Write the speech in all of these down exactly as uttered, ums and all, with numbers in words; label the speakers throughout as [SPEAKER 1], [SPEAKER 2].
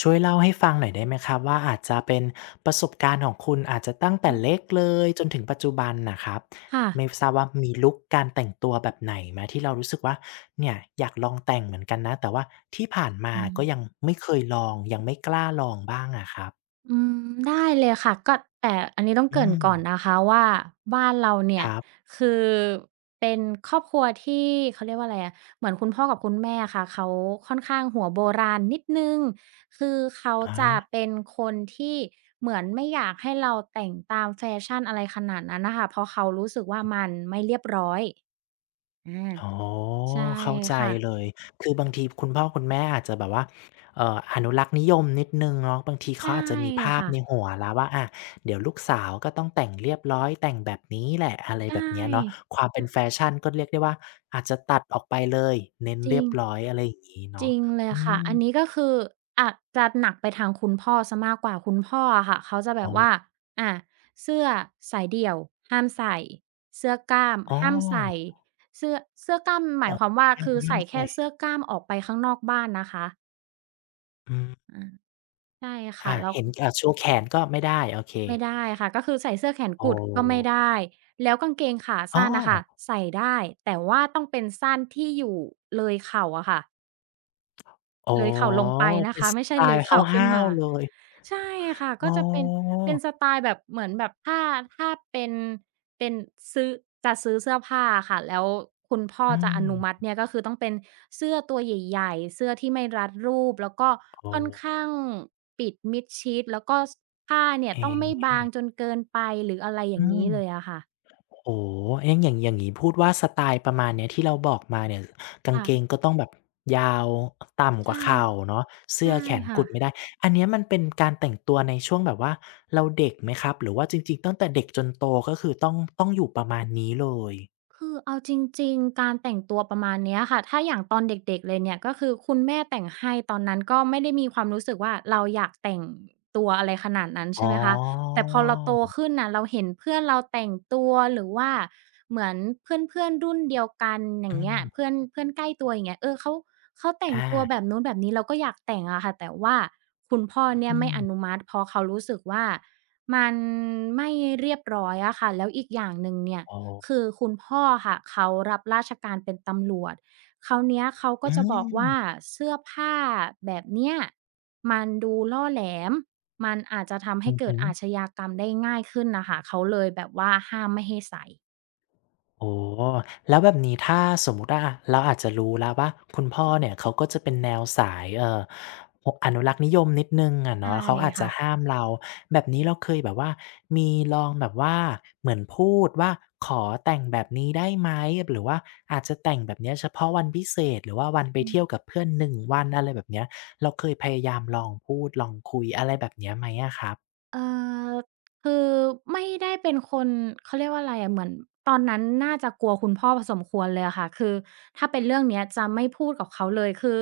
[SPEAKER 1] ช่วยเล่าให้ฟังหน่อยได้ไหมครับว่าอาจจะเป็นประสบการณ์ของคุณอาจจะตั้งแต่
[SPEAKER 2] อืม
[SPEAKER 1] เล็กเลยจนถึงปัจจุบันนะครับ
[SPEAKER 2] ค่ะ
[SPEAKER 1] ไม่ทราบว่ามีลุกการแต่งตัวแบบไหนไหมที่เรารู้สึกว่าเนี่ยอยากลองแต่งเหมือนกันนะแต่ว่าที่ผ่านมา
[SPEAKER 2] อื
[SPEAKER 1] ก็ยัง
[SPEAKER 2] ม
[SPEAKER 1] ไม่เคยลองยังไม่กล้าลองบ้างอะครับ
[SPEAKER 2] อืมได้เลยค่ะ ก็แต่อันนี้ต้องเก
[SPEAKER 1] อื
[SPEAKER 2] ริ่น
[SPEAKER 1] ม
[SPEAKER 2] ก่อนนะคะว่าบ้านเราเนี่
[SPEAKER 1] ค
[SPEAKER 2] ย
[SPEAKER 1] รับ
[SPEAKER 2] คือเป็นครอบครัวที่เขาเรียกว่าอะไรอะเหมือนคุณพ่อกับคุณแม่อะค่ะเขาค่อนข้างหัวโบราณนิดหนึ่งคือเขา
[SPEAKER 1] อา
[SPEAKER 2] จะเป็นคนที่เหมือนไม่อยากให้เราแต่งตามแฟชั่นอะไรขนาดนั้นน่ะค่ะเพราะเขารู้สึกว่ามันไม่เรียบร้อย
[SPEAKER 1] อ๋อ
[SPEAKER 2] ใช่
[SPEAKER 1] เข้าใจ
[SPEAKER 2] ค่ะ
[SPEAKER 1] เลยคือบางทีคุณพ่อคุณแม่อาจจะแบบว่าเอ่ออนุรักษ์นิยมนิดหนึ่งเนาะบางทีเขา
[SPEAKER 2] ใช่
[SPEAKER 1] อาจจะมีภาพ
[SPEAKER 2] ค่ะ
[SPEAKER 1] ในหัวแล้วว่าอาเดี๋ยวลูกสาวก็ต้องแต่งเรียบร้อยแต่งแบบนี้แหละอะไร
[SPEAKER 2] ใช
[SPEAKER 1] แบบเนี้ยเนาะ
[SPEAKER 2] ่
[SPEAKER 1] ความเป็นแฟ
[SPEAKER 2] ค่ะ
[SPEAKER 1] ชั่นก็เรียกได้ว่าอาจจะตัดออกไปเลยเน้น
[SPEAKER 2] จ
[SPEAKER 1] เรี
[SPEAKER 2] ริ
[SPEAKER 1] ย
[SPEAKER 2] ง
[SPEAKER 1] บร้อยอะไรอย่างงี้
[SPEAKER 2] จ
[SPEAKER 1] เนาะ
[SPEAKER 2] ริงเลย
[SPEAKER 1] อื
[SPEAKER 2] ค่ะ
[SPEAKER 1] ม
[SPEAKER 2] อันนี้ก็คืออาจจะหนักไปทางคุณพ่อเสียมากกว่าคุณพ่ออะค่ะเขาจะแบ
[SPEAKER 1] อ๋อ
[SPEAKER 2] บว่าอาเสื้อสายเดี่ยวห้ามใส่เสื้อกล้าม
[SPEAKER 1] อ๋
[SPEAKER 2] ห้ามใส่
[SPEAKER 1] อ
[SPEAKER 2] เสื้อเสื้อกล้ามห
[SPEAKER 1] อ๋
[SPEAKER 2] มา
[SPEAKER 1] อ
[SPEAKER 2] ยความว่า
[SPEAKER 1] ห้าม
[SPEAKER 2] คือ
[SPEAKER 1] ห้าม
[SPEAKER 2] ใส่แค่
[SPEAKER 1] ใส่
[SPEAKER 2] เสื้อกล้ามออกไปข้างนอกบ้านนะคะ
[SPEAKER 1] อืม
[SPEAKER 2] อาใช่ค่ะ
[SPEAKER 1] อา
[SPEAKER 2] แล้ว
[SPEAKER 1] เห็นอ่าชูแขนก็ไม่ได้โอเค
[SPEAKER 2] ไม่ได้ค่ะ ก็คือใส่เสื้อแขน
[SPEAKER 1] อ๋อ
[SPEAKER 2] กุดก็ไม่ได้ แล้วกางเกงขา
[SPEAKER 1] อ้อ
[SPEAKER 2] สั้นน่ะค่ะใส่ได้ แต่ว่าต้องเป็นสั้นที่อยู่เลยเข่าอะค่ะ
[SPEAKER 1] อ๋อ
[SPEAKER 2] เลยเข่าลงไปนะ
[SPEAKER 1] เป็น
[SPEAKER 2] คะ
[SPEAKER 1] ส
[SPEAKER 2] ไม่
[SPEAKER 1] ไต
[SPEAKER 2] ใช่เลย
[SPEAKER 1] ล์
[SPEAKER 2] เข่าขึ้น
[SPEAKER 1] ห้าว
[SPEAKER 2] มา
[SPEAKER 1] ๆเลย
[SPEAKER 2] ใช่ค่ะ
[SPEAKER 1] อ๋
[SPEAKER 2] ก็จะเป็น
[SPEAKER 1] อ
[SPEAKER 2] เป็นสไตล์แบบเหมือนแบบถ้าถ้าเป็นเป็นซื้อจะซื้อเสื้อผ้าอะค่ะแล้วคุณพ่อ
[SPEAKER 1] อื
[SPEAKER 2] จะอนุมัติ
[SPEAKER 1] ม
[SPEAKER 2] เนี่ยก็คือต้องเป็นเสื้อตัวใหญ่ๆเสื้อที่ไม่รัดรูปแล้วก็ค่อน
[SPEAKER 1] โอ
[SPEAKER 2] ข้างปิดมิดชิดแล้วก็สผ้าเนี่ย
[SPEAKER 1] เ
[SPEAKER 2] ต้องไม่
[SPEAKER 1] ค
[SPEAKER 2] บางจนเกินไปหรืออะไรอย่า
[SPEAKER 1] อื
[SPEAKER 2] งงี้
[SPEAKER 1] ม
[SPEAKER 2] เลยอะค่ะ
[SPEAKER 1] โอ้โฮเอ้ะอย่างอย่างงี้พูดว่าสไตล์ประมาณเนี้ยที่เราบอกมาเนี่ยกางเกง
[SPEAKER 2] ค่ะ
[SPEAKER 1] ก็ต้องแบบยาวต่ำกว่า
[SPEAKER 2] ใช่
[SPEAKER 1] เข่าเนาะเสื้อ
[SPEAKER 2] ใช่
[SPEAKER 1] แขน
[SPEAKER 2] ค่ะ
[SPEAKER 1] กุดไม่ได้อันเนี้ยมันเป็นการแต่งตัวในช่วงแบบว่าเราเด็กไหมครับหรือว่าจริงๆตั้งแต่เด็กจนโตก็คือต้องต้องอยู่ประมาณนี้เลย
[SPEAKER 2] คือเอาจริงๆการแต่งตัวประมาณเนี้ยค่ะถ้าอย่างตอนเด็กๆเลยเนี่ยก็คือคุณแม่แต่งให้ตอนนั้นก็ไม่ได้มีความรู้สึกว่าเราอยากแต่งตัวอะไรขนาดนั้น
[SPEAKER 1] อ๋อ
[SPEAKER 2] ใช่ไหมคะแต่พอเราโตขึ้นน่ะเราเห็นเพื่อนเราแต่งตัวหรือว่าเหมือนเพื่อนๆรุ่นเดียวกันอย่า
[SPEAKER 1] อื
[SPEAKER 2] งเงี้ยเพื่
[SPEAKER 1] ม
[SPEAKER 2] อนเพื่อนใกล้ตัวอย่างเงี้ยเออเขาเขาแต่งตัวแบ
[SPEAKER 1] อา
[SPEAKER 2] บนู้นแบบนี้เราก็อยากแต่งอะค่ะแต่ว่าคุณพ่อเนี่
[SPEAKER 1] อื
[SPEAKER 2] ยไม่อนุ
[SPEAKER 1] ม
[SPEAKER 2] มัติเพราะเขารู้สึกว่ามันไม่เรียบร้อยอะค่ะแล้วอีกอย่างหนึ่งเนี่ย
[SPEAKER 1] อ๋อ
[SPEAKER 2] คือคุณพ่อค่ะเขารับราชการเป็นตำรวจคราวเนี้ยเขาก็
[SPEAKER 1] อื
[SPEAKER 2] จะบอกว่า
[SPEAKER 1] ม
[SPEAKER 2] เสื้อผ้าแบบเนี้ยมันดูล่อแหลมมันอาจจะทำ
[SPEAKER 1] อื
[SPEAKER 2] ให้
[SPEAKER 1] อ
[SPEAKER 2] เกิ
[SPEAKER 1] ฮึ
[SPEAKER 2] ดอาชญากรรมได้ง่ายขึ้นน่ะค่ะเขาเลยแบบว่าห้ามไม่ให้ใส่
[SPEAKER 1] โอ้แล้วแบบนี้ถ้าสมมุติว่าเราอาจจะรู้แล้วว่าคุณพ่อเนี่ยเขาก็จะเป็นแนวสายเอ่อออนุรักษ์นิยมนิดหนึ่งอะ
[SPEAKER 2] ใช่
[SPEAKER 1] เนาะเขาอาจจะ
[SPEAKER 2] ค่ะ
[SPEAKER 1] ห้ามเราแบบนี้เราเคยแบบว่ามีลองแบบว่าเหมือนพูดว่าขอแต่งแบบนี้ได้ไหมหรือว่าอาจจะแต่งแบบเนี้ยเฉพาะวันพิเศษหรือว่าวันไป
[SPEAKER 2] อื
[SPEAKER 1] เที่ยวกับ
[SPEAKER 2] ม
[SPEAKER 1] เพื่อนหนึ่งวันอะไรแบบเนี้ยเราเคยพยายามลองพูดลองคุยอะไรแบบเนี้ยไหมอะครับ
[SPEAKER 2] เอ่อคือไม่ได้เป็นคนเขาเรียกว่าอะไรอะเหมือนตอนนั้นน่าจะกลัวคุณพ่อพอสมควรเลยอะค่ะคือถ้าเป็นเรื่องเนี้ยจะไม่พูดกับเขาเลยคือ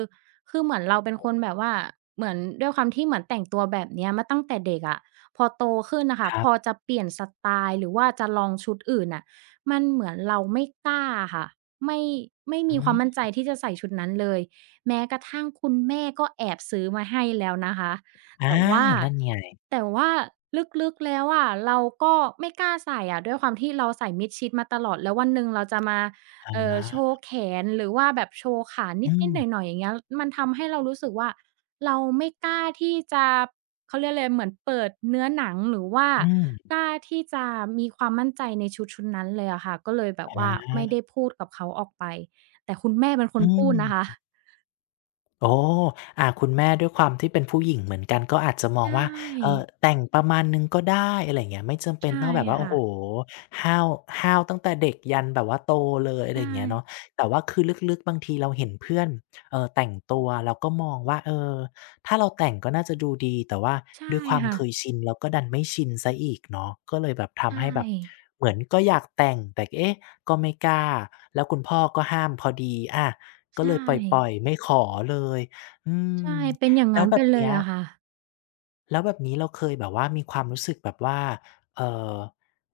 [SPEAKER 2] คือเหมือนเราเป็นคนแบบว่าเหมือนด้วยความที่เหมือนแต่งตัวแบบเนี้ยมาตั้งแต่เด็กอะพอโตขึ้นน่ะค่ะ
[SPEAKER 1] ครั
[SPEAKER 2] พ
[SPEAKER 1] บ
[SPEAKER 2] อจะเปลี่ยนสไตล์หรือว่าจะลองชุดอื่นน่ะมันเหมือนเราไม่กล้าอะค่ะไม่ไม่
[SPEAKER 1] อื
[SPEAKER 2] มีความมั่นใจ
[SPEAKER 1] ม
[SPEAKER 2] ที่จะใส่ชุดนั้นเลยแม้กระทั่งคุณแม่ก็แอบซื้อมาให้แล้วนะคะ
[SPEAKER 1] อา
[SPEAKER 2] แต่ว่า
[SPEAKER 1] นั่นไง
[SPEAKER 2] แต่ว่าลึกๆแล้วอะเราก็ไม่กล้าใส่อะด้วยความที่เราใส่มิดชิดมาตลอดแล้ววันหนึ่งเราจะมา
[SPEAKER 1] อะ
[SPEAKER 2] เอ่อโช
[SPEAKER 1] ฮะ
[SPEAKER 2] ว์แขนหรือว่าแบบโชว์ขา
[SPEAKER 1] อื
[SPEAKER 2] นิ
[SPEAKER 1] ม
[SPEAKER 2] ดๆหน่อยๆอย่างเงี้ยมันทำให้เรารู้สึกว่าเราไม่กล้าที่จะเขาเรียกอะไรเหมือนเปิดเนื้อหนังหรือว่า
[SPEAKER 1] อืม
[SPEAKER 2] กล้าที่จะมีความมั่นใจในชุดชุดนั้นเลยอะค่ะก็เลยแบบว่า
[SPEAKER 1] อา
[SPEAKER 2] ไม่ได้พูดกับเขาออกไปแต่คุณแม่เป็นค
[SPEAKER 1] อื
[SPEAKER 2] นพูดนะคะ
[SPEAKER 1] มโอ้อ่าคุณแม่ด้วยความที่เป็นผู้หญิงเหมือนกันก็อาจจะมอง
[SPEAKER 2] ใช่
[SPEAKER 1] ว่าเอ่อแต่งประมาณหนึ่งก็ได้อะไรอย่างเงี้ยไม่จำเป็น
[SPEAKER 2] ใช่
[SPEAKER 1] ต้องแบบว่าโอ้
[SPEAKER 2] ค่ะ
[SPEAKER 1] โฮห้าวห้าวตั้งแต่เด็กยันแบบว่าโตเลยอะไร
[SPEAKER 2] ใช่
[SPEAKER 1] อย่างเงี้ยเนาะแต่ว่าคือลึกๆบางทีเราเห็นเพื่อนเอ่อแต่งตัวเราก็มองว่าเออถ้าเราแต่งก็น่าจะดูดีแต่ว่า
[SPEAKER 2] ใช่
[SPEAKER 1] ด้วยความ
[SPEAKER 2] ค่ะ
[SPEAKER 1] เคยชินเราก็ดันไม่ชินเสียอีกเนาะก็เลยแบบทำ
[SPEAKER 2] ใช่
[SPEAKER 1] ให้แบบเหมือนก็อยากแต่งแต่เอ๊ะก็ไม่กล้าแล้วคุณพ่อก็ห้ามพอดีอา ก็เล
[SPEAKER 2] ใช่
[SPEAKER 1] ยปล่อยๆไม่ขอเลยอืม
[SPEAKER 2] ใช่ เป็นอย่าง
[SPEAKER 1] แล้ว
[SPEAKER 2] งั้น
[SPEAKER 1] แบ
[SPEAKER 2] ไป
[SPEAKER 1] บ
[SPEAKER 2] เล
[SPEAKER 1] เนี้
[SPEAKER 2] ย
[SPEAKER 1] ย
[SPEAKER 2] อะค่ะ
[SPEAKER 1] แล้วแบบนี้เราเคยแบบว่ามีความรู้สึกแบบว่าเอ่อ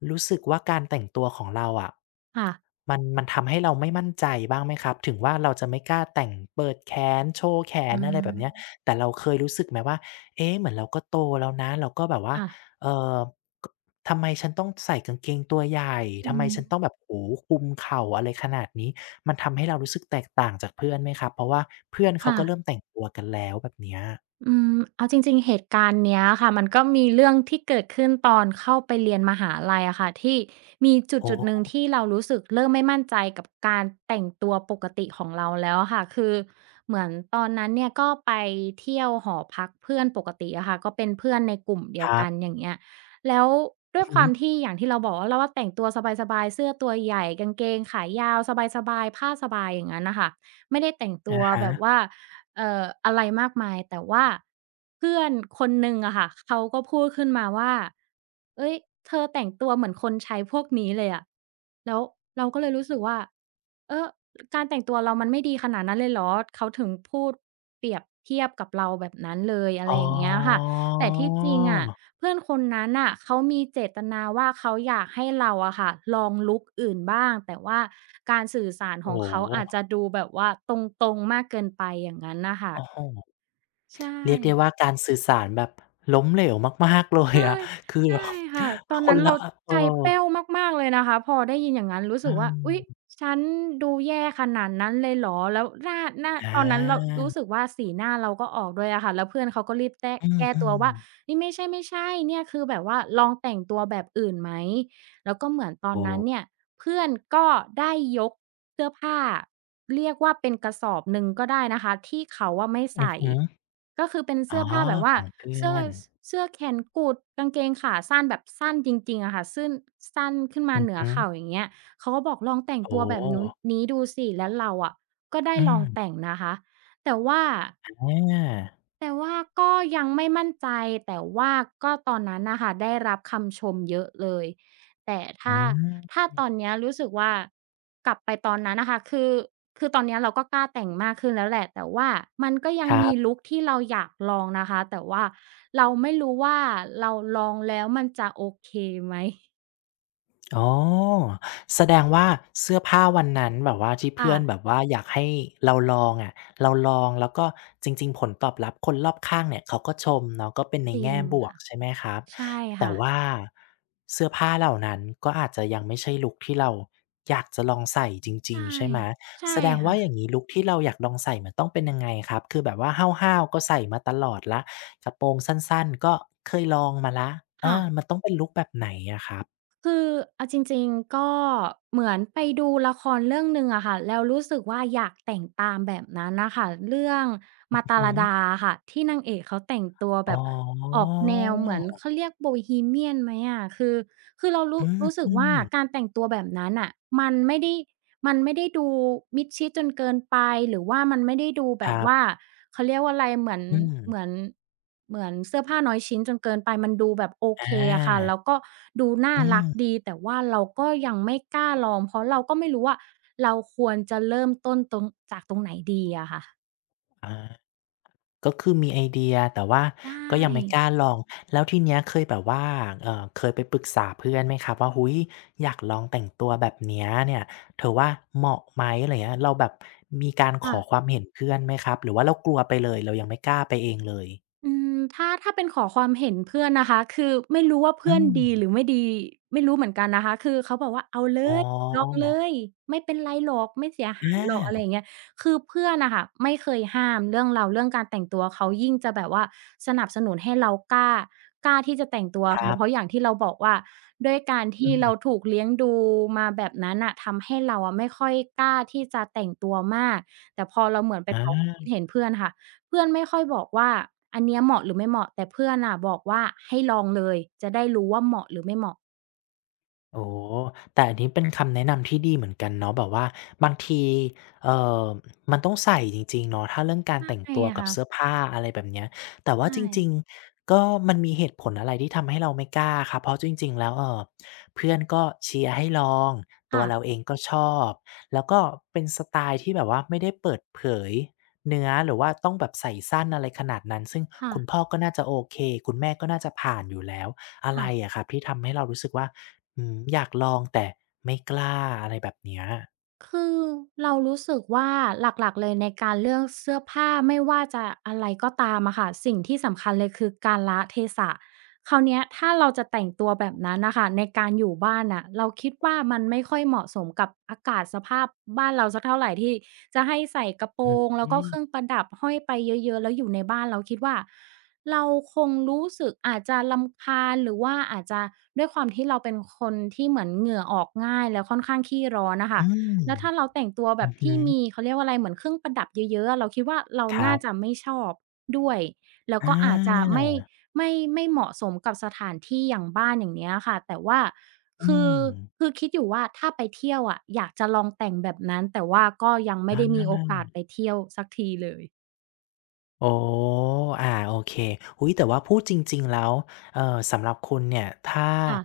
[SPEAKER 1] รู้สึกว่าการแต่งตัวของเราอะ
[SPEAKER 2] ค่ะ
[SPEAKER 1] มันมันทำให้เราไม่มั่นใจบ้างไหมครับ ถึงว่าเราจะไม่กล้าแต่งเปิดแขนโชว์แข
[SPEAKER 2] อ
[SPEAKER 1] นอะไรแบบเนี้ย
[SPEAKER 2] า
[SPEAKER 1] แต่เราเคยรู้สึกไหมว่าเอ๊ะเหมือนเราก็โตแล้วนะเราก็แบบว่า
[SPEAKER 2] ค่ะ
[SPEAKER 1] เอ่อกทำไมฉันต้องใส่กางเกงตัวใหญ่
[SPEAKER 2] อื
[SPEAKER 1] ทำไม
[SPEAKER 2] ม
[SPEAKER 1] ฉันต้องแบบโอ้โฮคุมเข่าอะไรขนาดนี้มันทำให้เรารู้สึกแตกต่างจากเพื่อนไหมครับเพราะว่าเพื่อนเขา
[SPEAKER 2] ค่ะ
[SPEAKER 1] ก็เริ่มแต่งตัวกันแล้วแบบเนี้ย
[SPEAKER 2] อืมเอาจริงๆเหตุการณ์เนี้ยค่ะมันก็มีเรื่องที่เกิดขึ้นตอนเข้าไปเรียนมหาลัยอะค่ะที่มีจุด
[SPEAKER 1] อ๋อ
[SPEAKER 2] จดหนึ่งที่เรารู้สึกเริ่มไม่มั่นใจกับการแต่งตัวปกติของเราแล้วอะค่ะคือเหมือนตอนนั้นเนี่ยก็ไปเที่ยวหอพักเพื่อนปกติอะค่ะก็เป็นเพื่อนในกลุ่มเดี
[SPEAKER 1] ค
[SPEAKER 2] ยว
[SPEAKER 1] รั
[SPEAKER 2] กั
[SPEAKER 1] บ
[SPEAKER 2] นอย่างเงี้ยแล้วด้
[SPEAKER 1] อื
[SPEAKER 2] ว
[SPEAKER 1] อ
[SPEAKER 2] ยควา
[SPEAKER 1] ฮึ
[SPEAKER 2] มที่อย่างที่เราบอกว่าเราว่าแต่งตัวสบายๆเสื้อตัวใหญ่กางเกงขายาวสบายๆผ้าสบายอย่างงั้นน่ะค่ะไม่ได้แต่งตั
[SPEAKER 1] อะ
[SPEAKER 2] วแบบ
[SPEAKER 1] ฮะ
[SPEAKER 2] ว่า เอ่ออะไรมากมายแต่ว่าเพื่อนคนหนึ่งอะค่ะเขาก็พูดขึ้นมาว่าเฮ้ยเธอแต่งตัวเหมือนคนใช้พวกนี้เลยอะแล้วเราก็เลยรู้สึกว่าเออการแต่งตัวเรามันไม่ดีขนาดนั้นเลยเหรอเขาถึงพูดเปรียบเทียบกับเราแบบนั้นเลยอะ
[SPEAKER 1] อ๋
[SPEAKER 2] ไรอย่างเงี้ยค่ะ
[SPEAKER 1] อ
[SPEAKER 2] แต่ที่จริงอะ เพื่อนคนนั้นน่ะเขามีเจตนาว่าเขาอยากให้เราอะค่ะลองลุคอื่นบ้างแต่ว่าการสื่อสารข
[SPEAKER 1] โอ้โ
[SPEAKER 2] องเขา
[SPEAKER 1] ฮ
[SPEAKER 2] อาจจะดูแบบว่าตรงๆมากเกินไปอย่างงั้นน่ะค่ะ
[SPEAKER 1] โอ้โฮ
[SPEAKER 2] ใช่
[SPEAKER 1] เรียกได้ว่าการสื่อสารแบบล้มเหลวมากๆเลย
[SPEAKER 2] ใช่
[SPEAKER 1] อะคือแบบ
[SPEAKER 2] ใช่ค่ะตอน
[SPEAKER 1] ค
[SPEAKER 2] นั้
[SPEAKER 1] น
[SPEAKER 2] น
[SPEAKER 1] ละ
[SPEAKER 2] เรา
[SPEAKER 1] เออ
[SPEAKER 2] ใจแป้วมากๆเลยนะคะพอได้ยินอย่างงั้นรู้
[SPEAKER 1] อื
[SPEAKER 2] สึกว่าอุ๊ย
[SPEAKER 1] ม
[SPEAKER 2] ฉันดูแย่ขนาดนั้นเลยเหรอแล้วหน้าหน้า
[SPEAKER 1] อา
[SPEAKER 2] ตอนนั้นเรารู้สึกว่าสีหน้าเราก็ออกด้วยอะค่ะแล้วเพื่อนเขาก็รีบแต้
[SPEAKER 1] อ
[SPEAKER 2] แก้
[SPEAKER 1] ื
[SPEAKER 2] ตัว
[SPEAKER 1] ม
[SPEAKER 2] ว่า
[SPEAKER 1] ๆ
[SPEAKER 2] นี่ไม่ใช่ๆเนี่ยคือแบบว่าลองแต่งตัวแบบอื่นไหม แล้วก็เหมือนตอ
[SPEAKER 1] โอ
[SPEAKER 2] นนั้นเนี่
[SPEAKER 1] ้
[SPEAKER 2] ยเพื่อนก็ได้ยกเสื้อผ้าเรียกว่าเป็นกระสอบหนึ่งก็ได้นะคะที่เขาอะไม่
[SPEAKER 1] อือ
[SPEAKER 2] ใส่
[SPEAKER 1] ฮึ
[SPEAKER 2] ก็คือเป็น
[SPEAKER 1] อ๋อ
[SPEAKER 2] เสื้อผ้าแบบ
[SPEAKER 1] ข
[SPEAKER 2] ว่า
[SPEAKER 1] องเพื่
[SPEAKER 2] เสื้
[SPEAKER 1] อ
[SPEAKER 2] อ
[SPEAKER 1] น
[SPEAKER 2] เสื้อแขนกุดกางเกงขาสั้นแบบสั้นจริงๆอะค่ะซึ่นสั้นขึ้นมา
[SPEAKER 1] อือ
[SPEAKER 2] เหนือ
[SPEAKER 1] ฮึ
[SPEAKER 2] เข่าอย่างเงี้ยเขาก็บอกลองแต่ง
[SPEAKER 1] โอ้
[SPEAKER 2] ตัวแบบนู้นนี้ดูสิแล้วเราอะก็ได้
[SPEAKER 1] อื
[SPEAKER 2] ลอง
[SPEAKER 1] ม
[SPEAKER 2] แต่งนะคะแต่ว่า
[SPEAKER 1] อา
[SPEAKER 2] แต่ว่าก็ยังไม่มั่นใจแต่ว่าก็ตอนนั้นน่ะค่ะได้รับคำชมเยอะเลยแต่
[SPEAKER 1] อื
[SPEAKER 2] ถ้าถ้าตอน
[SPEAKER 1] ม
[SPEAKER 2] เนี้ยรู้สึกว่ากลับไปตอนนั้นน่ะค่ะคือคือตอนเนี้ยเราก็กล้าแต่งมากขึ้นแล้วแหละแต่ว่ามันก็ยั
[SPEAKER 1] ค
[SPEAKER 2] ง
[SPEAKER 1] รั
[SPEAKER 2] มี
[SPEAKER 1] บ
[SPEAKER 2] ลุกที่เราอยากลองนะคะแต่ว่าเราไม่รู้ว่าเราลองแล้วมันจะโอเคไหม
[SPEAKER 1] อ๋อแสดงว่าเสื้อผ้าวันนั้นแบบว่าที่เพื่
[SPEAKER 2] ค่ะ
[SPEAKER 1] อนแบบว่าอยากให้เราลองอะเราลองแล้วก็จริงๆผลตอบรับคนรอบข้างเนี่ยเขาก็ชมเนาะก็เป็นใน
[SPEAKER 2] จริ
[SPEAKER 1] แง่
[SPEAKER 2] ง
[SPEAKER 1] บวก
[SPEAKER 2] ค่ะ
[SPEAKER 1] ใช่ไหมครับ
[SPEAKER 2] ใช่
[SPEAKER 1] แต่
[SPEAKER 2] ค่ะ
[SPEAKER 1] ว่าเสื้อผ้าเหล่านั้นก็อาจจะยังไม่ใช่ลุกที่เราอยากจะลองใส่จริง
[SPEAKER 2] ใช่
[SPEAKER 1] ๆใช่ไหม
[SPEAKER 2] ใช่
[SPEAKER 1] แสดงว่าอย่า
[SPEAKER 2] ค่ะ
[SPEAKER 1] งงี้ลุกที่เราอยากลองใส่มันต้องเป็นยังไงครับคือแบบว่าห้าวๆก็ใส่มาตลอดแล้วกระโปรงสั้นๆก็เคยลองมาแล้วเอ
[SPEAKER 2] ค่ะ
[SPEAKER 1] อมันต้องเป็นลุกแบบไหนอะครับ
[SPEAKER 2] คือเอาจริงๆก็เหมือนไปดูละครเรื่องหนึ่งอะค่ะแล้วรู้สึกว่าอยากแต่งตามแบบนั้นน่ะค่ะเรื่อง
[SPEAKER 1] อือ
[SPEAKER 2] มาตา
[SPEAKER 1] ฮึ
[SPEAKER 2] ลดาค่ะที่นางเอกเขาแต่งตัว
[SPEAKER 1] อ๋
[SPEAKER 2] แบ
[SPEAKER 1] อ
[SPEAKER 2] บออกแนวเหมือนเขาเรียก โบฮีเมียน ไหมอะคือคือเรา
[SPEAKER 1] อื
[SPEAKER 2] รู้
[SPEAKER 1] ม
[SPEAKER 2] รู้สึก
[SPEAKER 1] อืม
[SPEAKER 2] ว่าการแต่งตัวแบบนั้นน่ะมันไม่ได้ มันไม่ได้ดูมิดชิดจนเกินไปหรือว่ามันไม่ได้ดูแบ
[SPEAKER 1] ค
[SPEAKER 2] บ
[SPEAKER 1] รั
[SPEAKER 2] ว่า
[SPEAKER 1] บ
[SPEAKER 2] เขาเรียกว่าอะไรเหมือน
[SPEAKER 1] อืม
[SPEAKER 2] เหมือนเหมือนเสื้อผ้าน้อยชิ้นจนเกินไปมันดูแบบโอเค
[SPEAKER 1] อา
[SPEAKER 2] อะค่ะแล้วก็ดูน่า
[SPEAKER 1] อื
[SPEAKER 2] รัก
[SPEAKER 1] ม
[SPEAKER 2] ดีแต่ว่าเราก็ยังไม่กล้าลองเพราะเราก็ไม่รู้ว่าเราควรจะเริ่มต้นตรงจากตรงไหนดีอะค่ะ
[SPEAKER 1] อาก็คือมีไอเดียแต่ว่า
[SPEAKER 2] ใช
[SPEAKER 1] ก็ยังไม่ก
[SPEAKER 2] ่
[SPEAKER 1] ล้าลองแล้วทีเนี้ยเคยแบบว่าเอ่อเคยไปปรึกษาเพื่อนไหมครับว่าอุ๊ยอยากลองแต่งตัวแบบเนี้ยเนี่ยเธอว่าเหมาะไหมอะไรเงี้ยเราแบบมีการข
[SPEAKER 2] ค่ะ
[SPEAKER 1] อความเห็นเพื่อนไหมครับหรือว่าเรากลัวไปเลยเรายังไม่กล้าไปเองเลย
[SPEAKER 2] อืมถ้าถ้าเป็นขอความเห็นเพื่อนนะคะคือไม่รู้ว่าเพื่
[SPEAKER 1] อื
[SPEAKER 2] อน
[SPEAKER 1] ม
[SPEAKER 2] ดีหรือไม่ดีไม่รู้เหมือนกันนะคะคือเขาบอกว่าเอาเล
[SPEAKER 1] อ๋อ
[SPEAKER 2] ยลองเลยไม่เป็นไรหรอกไม่เสียหา
[SPEAKER 1] อ
[SPEAKER 2] ยหรอกอะไรอ
[SPEAKER 1] า
[SPEAKER 2] ย่างเงี้ยคือเพื่อนน่ะค่ะไม่เคยห้ามเรื่องเราเรื่องการแต่งตัวเขายิ่งจะแบบว่าสนับสนุนให้เรากล้ากล้าที่จะแต่งตัว
[SPEAKER 1] ครั
[SPEAKER 2] ค่ะเพราะ
[SPEAKER 1] บ
[SPEAKER 2] อย่างที่เราบอกว่าด้วยการ
[SPEAKER 1] อื
[SPEAKER 2] ที่เรา
[SPEAKER 1] ม
[SPEAKER 2] ถูกเลี้ยงดูมาแบบนั้นน่ะทำให้เราอะไม่ค่อยกล้าที่จะแต่งตัวมากแต่พอเราเหมือนไป
[SPEAKER 1] อา
[SPEAKER 2] ขอความคิดเห็นเพื่อนค่ะ เพื่อนไม่ค่อยบอกว่าอันเนี้ยเหมาะหรือไม่เหมาะแต่เพื่อนน่ะบอกว่าให้ลองเลยจะได้รู้ว่าเหมาะหรือไม่เหมาะ
[SPEAKER 1] โอ้แต่อันนี้เป็นคำแนะนำที่ดีเหมือนกันเนาะแบบว่าบางทีเอ่อมันต้องใส่จริงๆเนาะถ้าเรื่องการแต่ง
[SPEAKER 2] ใช่
[SPEAKER 1] ตัวกับเสื้อ
[SPEAKER 2] ค่ะ
[SPEAKER 1] ผ้าอะไรแบบเนี้ยแต่ว่าจ
[SPEAKER 2] ใช่
[SPEAKER 1] ริงๆก็มันมีเหตุผลอะไรที่ทำให้เราไม่กล้าครับเพราะจริงๆแล้วเอ่อเพื่อนก็เชียร์ให้ลองตัว
[SPEAKER 2] ค่ะ
[SPEAKER 1] เราเองก็ชอบแล้วก็เป็นสไตล์ที่แบบว่าไม่ได้เปิดเผยเนื้อหรือว่าต้องแบบใส่สั้นอะไรขนาดนั้นซึ่ง
[SPEAKER 2] ๆ
[SPEAKER 1] คุณพ่อก็น่าจะโอเคคุณแม่ก็น่าจะผ่านอยู่แล้วอะไร
[SPEAKER 2] ค่ะ
[SPEAKER 1] อะครับที่ทำให้เรารู้สึกว่า อืมอยากลองแต่ไม่กล้าอะไรแบบเนี้ย
[SPEAKER 2] คือเรารู้สึกว่าหลักๆเลยในการเลือกเสื้อผ้าไม่ว่าจะอะไรก็ตามอะค่ะสิ่งที่สำคัญเลยคือการละเทศะคราวเนี้ยถ้าเราจะแต่งตัวแบบนั้นน่ะค่ะในการอยู่บ้านน่ะเราคิดว่ามันไม่ค่อยเหมาะสมกับอากาศสภาพบ้านเราสักเท่าไรที่จะให้ใส่กระโป
[SPEAKER 1] อื
[SPEAKER 2] ร
[SPEAKER 1] ม
[SPEAKER 2] งแล้
[SPEAKER 1] อื
[SPEAKER 2] วก็
[SPEAKER 1] ม
[SPEAKER 2] เครื่องประดับห้อยไปเยอะๆแล้วอยู่ในบ้านเราคิดว่าเราคงรู้สึกอาจจะรำคาญหรือว่าอาจจะด้วยความที่เราเป็นคนที่เหมือนเหงื่อออกง่ายแล้วค่อนข้างขี้ร้อนน่ะค่ะ แล้วถ้าเราแต่งตัวแบ
[SPEAKER 1] อื
[SPEAKER 2] บ
[SPEAKER 1] อฮึ
[SPEAKER 2] ที่มีเขาเรียกว่าอะไรเหมือนเครื่องประดับเยอะๆอะเราคิดว่าเรา
[SPEAKER 1] ครั
[SPEAKER 2] น่าจะ
[SPEAKER 1] บ
[SPEAKER 2] ไม่ชอบด้วยแล้ว
[SPEAKER 1] อ
[SPEAKER 2] ก็อาจจะ
[SPEAKER 1] า
[SPEAKER 2] ไม่ไม่ไม่เหมาะสมกับสถานที่อย่างบ้านอย่างเงี้ยค่ะแต่ว่า
[SPEAKER 1] อื
[SPEAKER 2] คือ
[SPEAKER 1] ม
[SPEAKER 2] คือคิดอยู่ว่าถ้าไปเที่ยวอะอยากจะลองแต่งแบบนั้นแต่ว่าก็ยังไม่ได้มี
[SPEAKER 1] อา
[SPEAKER 2] โอกาสไปเที่ยวสักทีเลย
[SPEAKER 1] โอ้อ่าโอเคอุ๊ยแต่ว่าพูดจริงๆ แล้วเอ่อสำหรับคุณเนี่ย ถ้า
[SPEAKER 2] ค่ะ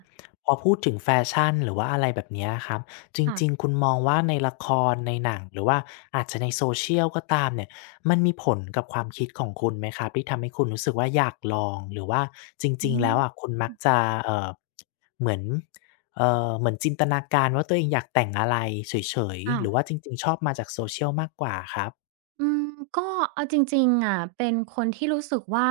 [SPEAKER 1] พอพูดถึงแฟชั่นหรือว่าอะไรแบบเนี้ยครับ จริง
[SPEAKER 2] ค่ะ
[SPEAKER 1] ๆ คุณมองว่าในละครในหนังหรือว่าอาจจะใน Social ก็ตามเนี่ยมันมีผลกับความคิดของคุณไหมครับที่ทำให้คุณรู้สึกว่าอยากลองหรือว่าจ
[SPEAKER 2] อื
[SPEAKER 1] ริงๆ แล้ว
[SPEAKER 2] ม
[SPEAKER 1] อะคุณมักจะเอ่อเหมือนเอ่อเหมือนจินตนาการว่าตัวเองอยากแต่งอะไรเฉย
[SPEAKER 2] ค่ะ
[SPEAKER 1] ๆหรือว่าจริงๆชอบมาจาก Social มากกว่าครับ
[SPEAKER 2] อืมก็เอาจริงๆอะเป็นคนที่รู้สึกว่า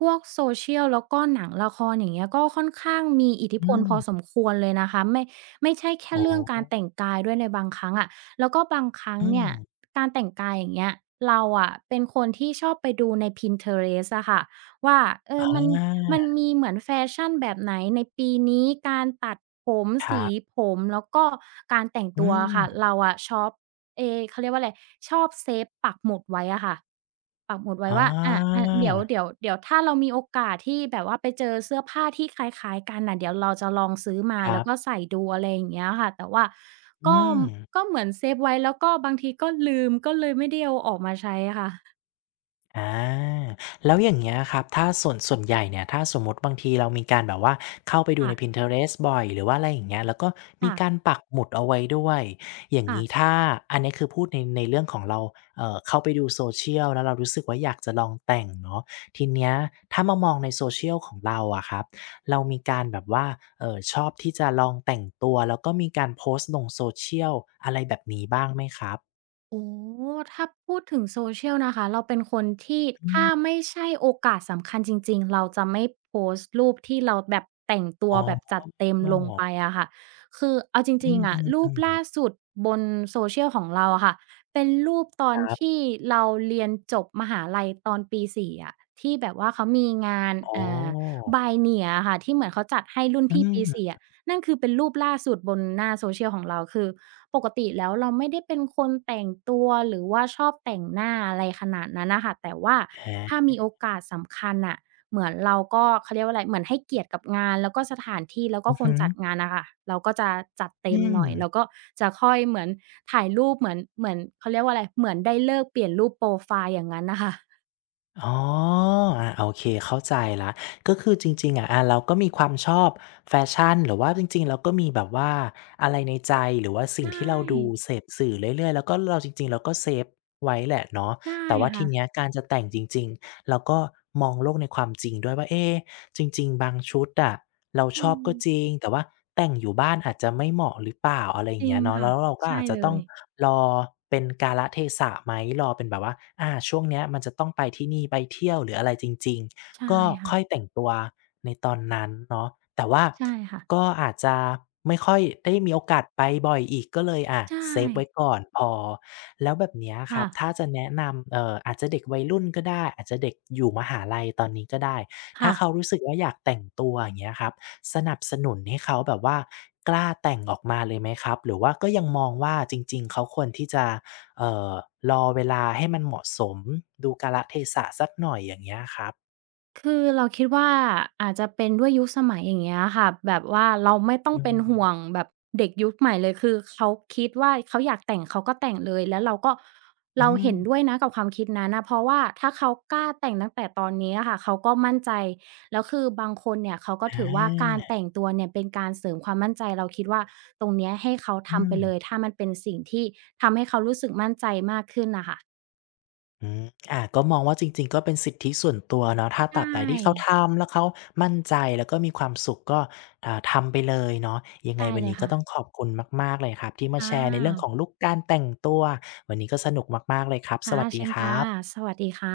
[SPEAKER 2] พวก โซเชียล แล้วก็หนังละครอย่างเงี้ยก็ค่อนข้างมีอิทธิพ
[SPEAKER 1] อื
[SPEAKER 2] ลพอส
[SPEAKER 1] ม
[SPEAKER 2] มควรเลยนะคะไม่ไม่ใช่แค่
[SPEAKER 1] โอ้
[SPEAKER 2] เรื่องการแต่งกายด้วยในบางครั้งอะแล้วก็บางครั้ง
[SPEAKER 1] อืม
[SPEAKER 2] เนี่ยการแต่งกายอย่างเงี้ยเราอะเป็นคนที่ชอบไปดูใน พินเทอเรสต์ อะค่ะว่าเอ
[SPEAKER 1] อ
[SPEAKER 2] อมันมัน
[SPEAKER 1] า
[SPEAKER 2] มีเหมือนแฟชั่นแบบไหนในปีนี้การตัดผม
[SPEAKER 1] ครั
[SPEAKER 2] สี
[SPEAKER 1] บ
[SPEAKER 2] ผมแล้วก็การแต่ง
[SPEAKER 1] อื
[SPEAKER 2] ตัวอะ
[SPEAKER 1] ม
[SPEAKER 2] ค่ะเราอะชอบ เอเขาเรียกว่าอะไรชอบเซฟปักหมุดไว้อะค่ะปักหมุดไว้
[SPEAKER 1] อ๋
[SPEAKER 2] ว่าอา
[SPEAKER 1] อ
[SPEAKER 2] ๆเดี๋ยว เดี๋ยวเดี๋ยวถ้าเรามีโอกาสที่แบบว่าไปเจอเสื้อผ้าที่คล้ายๆกันน่ะเดี๋ยวเราจะลองซื้อมา
[SPEAKER 1] ครั
[SPEAKER 2] แล้วก็
[SPEAKER 1] บ
[SPEAKER 2] ใส่ดูอะไรอย่างเงี้ยค่ะแต่ว่าก็
[SPEAKER 1] อืม
[SPEAKER 2] ก็เหมือนเซฟไว้แล้วก็บางทีก็ลืมก็เลยไม่ได้เอาออกมาใช้ค่ะ
[SPEAKER 1] อาแล้วอย่างเงี้ยครับถ้าส่วนส่วนใหญ่เนี่ยถ้าสมมุติบางทีเรามีการแบบว่าเข้าไปดูใน
[SPEAKER 2] ค่ะ
[SPEAKER 1] พินเทอเรสต์ บ่อยหรือว่าอะไรอย่างเงี้ยแล้วก็มี
[SPEAKER 2] ค่ะ
[SPEAKER 1] การปักหมุดเอาไว้ด้วยอย่าง
[SPEAKER 2] ค่ะ
[SPEAKER 1] งี้ถ้าอันเนี้ยคือพูดในในเรื่องของเราเอ่อเข้าไปดู Social แล้วเรารู้สึกว่าอยากจะลองแต่งเนาะทีเนี้ยถ้ามามองใน Social ของเราอะครับเรามีการแบบว่าเอ่อชอบที่จะลองแต่งตัวแล้วก็มีการโพสต์ลง Social อะไรแบบนี้บ้างไหมครับ
[SPEAKER 2] โอ้ ถ้าพูดถึง Social นะคะ เราเป็นคนที่
[SPEAKER 1] อื
[SPEAKER 2] ถ้า
[SPEAKER 1] ม
[SPEAKER 2] ไม่ใช่โอกาสสำคัญจริงๆ เราจะไม่โพสต์รูปที่เราแบบแต่งตั
[SPEAKER 1] อ๋
[SPEAKER 2] วแบบ
[SPEAKER 1] อ
[SPEAKER 2] จัดเต็มลงไปอะค่ะคือเอาจ
[SPEAKER 1] อื
[SPEAKER 2] ริงๆอะรูป
[SPEAKER 1] มๆ
[SPEAKER 2] ล่า
[SPEAKER 1] ๆ
[SPEAKER 2] สุดบน Social ของเราอะค่ะเป็นรูปตอ
[SPEAKER 1] ค
[SPEAKER 2] น
[SPEAKER 1] รับ
[SPEAKER 2] ที่เราเรียนจบมหาลัยตอนปีสี่อะที่แบบว่าเขามีงาน
[SPEAKER 1] อ๋
[SPEAKER 2] อ่า
[SPEAKER 1] อ
[SPEAKER 2] Biennial อะค่ะที่เหมือนเขาจัดให้รุ่น
[SPEAKER 1] อื
[SPEAKER 2] พี่
[SPEAKER 1] ม
[SPEAKER 2] ปีสี่
[SPEAKER 1] อ
[SPEAKER 2] อะนั่นคือเป็นรูปล่าสุดบนหน้า Social ของเราคือ ปกติแล้วเราไม่ได้เป็นคนแต่งตัวหรือว่าชอบแต่งหน้าอะไรขนาดนั้นน่ะค่ะแต่ว่า
[SPEAKER 1] ฮ
[SPEAKER 2] ถ้ามีโอกาสสำคัญน่ะเหมือนเราก็เขาเรียกว่าอะไรเหมือนให้เกียรติกับงานแล้วก็สถานที่แล้วก็
[SPEAKER 1] อือ
[SPEAKER 2] คน
[SPEAKER 1] ฮึ
[SPEAKER 2] จัดงานน่ะค่ะเราก็จะจัดเต็
[SPEAKER 1] อื
[SPEAKER 2] มหน่อย
[SPEAKER 1] ม
[SPEAKER 2] แล้วก็จะค่อยเหมือนถ่ายรูปเหมือนเหมือนเขาเรียกว่าอะไรเหมือนได้ฤกษ์เปลี่ยนรูปโพรไฟล์อย่างงั้นน่ะค่ะ
[SPEAKER 1] อ๋ออาโอเคเข้าใจแล้วก็คือจริงๆอะอาเราก็มีความชอบแฟชั่นหรือว่าจริงๆเราก็มีแบบว่าอะไรในใจหรือว่าสิ่
[SPEAKER 2] ใช
[SPEAKER 1] งที่เราดู
[SPEAKER 2] ่
[SPEAKER 1] เสพสื่อเรื่อยๆแล้วก็เราจริงๆเราก็เซฟไว้แหละเนาะ
[SPEAKER 2] ใช่
[SPEAKER 1] แต่ว่าที
[SPEAKER 2] ค่ะ
[SPEAKER 1] เนี้ยการจะแต่งจริงๆเราก็มองโลกในความจริงด้วยว่าเอ๊จริงๆบางชุดอะ เราช
[SPEAKER 2] อื
[SPEAKER 1] อบ
[SPEAKER 2] ม
[SPEAKER 1] ก็จริงแต่ว่าแต่งอยู่บ้านอาจจะไม่เหมาะหรือเปล่าอะไรอ
[SPEAKER 2] จ
[SPEAKER 1] ย่าง
[SPEAKER 2] ริ
[SPEAKER 1] เงี้
[SPEAKER 2] ง
[SPEAKER 1] ยเนาะ
[SPEAKER 2] ค่ะ
[SPEAKER 1] แล้วเราก็
[SPEAKER 2] ใช่
[SPEAKER 1] อาจจะ
[SPEAKER 2] เล
[SPEAKER 1] ต้อง
[SPEAKER 2] ย
[SPEAKER 1] รอเป็นกาลเทศะไหมรอเป็นแบบว่าอาช่วงเนี้ยมันจะต้องไปที่นี่ไปเที่ยวหรืออะไรจริง
[SPEAKER 2] ใช่
[SPEAKER 1] ๆก็
[SPEAKER 2] ค่ะ
[SPEAKER 1] ค่อยแต่งตัวในตอนนั้นเนาะแต่ว่า
[SPEAKER 2] ใช่ค่ะ
[SPEAKER 1] ก็อาจจะไม่ค่อยได้มีโอกาสไปบ่อยอีกก็เลยอา
[SPEAKER 2] ใช่
[SPEAKER 1] เซฟไว้ก่อนพอแล้วแบบเนี้ยครั
[SPEAKER 2] ค่ะ
[SPEAKER 1] บถ้าจะแนะนำเอ่ออาจจะเด็กวัยรุ่นก็ได้อาจจะเด็กอยู่มหาลัยตอนนี้ก็ได้ถ้า
[SPEAKER 2] ค่ะ
[SPEAKER 1] เขารู้สึกว่าอยากแต่งตัวอย่างเงี้ยครับ สนับสนุนให้เขาแบบว่ากล้าแต่งออกมาเลยไหมครับหรือว่าก็ยังมองว่าจริงๆเขาควรที่จะเอ่อรอเวลาให้มันเหมาะสมดูกาลเทศะสักหน่อยอย่างเงี้ยครับ
[SPEAKER 2] คือเราคิดว่าอาจจะเป็นด้วยยุคสมัยอย่างเงี้ยค่ะแบบว่าเราไม่ต้อง
[SPEAKER 1] อื
[SPEAKER 2] เป็
[SPEAKER 1] ม
[SPEAKER 2] นห่วงแบบเด็กยุคใหม่เลยคือเขาคิดว่าเขาอยากแต่งเขาก็แต่งเลยแล้วเราก็
[SPEAKER 1] อื
[SPEAKER 2] เรา
[SPEAKER 1] ม
[SPEAKER 2] เห็นด้วยนะกับความคิดนั้นน่ะเพราะว่าถ้าเขากล้าแต่งตั้งแต่ตอนนี้อะค่ะเขาก็มั่นใจแล้วคือบางคนเนี่ยเขาก็ถือว่าการ
[SPEAKER 1] อา
[SPEAKER 2] แต่งตัวเนี่ยเป็นการเสริมความมั่นใจเราคิดว่าตรงเนี้ยให้เขา
[SPEAKER 1] อื
[SPEAKER 2] ทำไป
[SPEAKER 1] ม
[SPEAKER 2] เลยถ้ามันเป็นสิ่งที่ทำให้เขารู้สึกมั่นใจมากขึ้นน่ะค่ะ
[SPEAKER 1] อืมอาก็มองว่าจริงๆก็เป็นสิทธิส่วนตัวเนาะถ้า
[SPEAKER 2] ใช
[SPEAKER 1] ตราบใดที่เขา
[SPEAKER 2] ่
[SPEAKER 1] ทำแล้วเขามั่นใจแล้วก็มีความสุขก็อ่าทำไปเลยเนาะยังไง
[SPEAKER 2] ใช่
[SPEAKER 1] วัน
[SPEAKER 2] เลย
[SPEAKER 1] นี้ก็
[SPEAKER 2] ค่ะ
[SPEAKER 1] ต้องขอบคุณมากๆเลยครับที่มาแช
[SPEAKER 2] อา
[SPEAKER 1] ร์ในเรื่องของลุกการแต่งตัววันนี้ก็สนุกมากๆเลยครับส
[SPEAKER 2] ค่ะ
[SPEAKER 1] วัสดี
[SPEAKER 2] เช่น
[SPEAKER 1] ค
[SPEAKER 2] ก่
[SPEAKER 1] รับ
[SPEAKER 2] สวัสดีค่ะ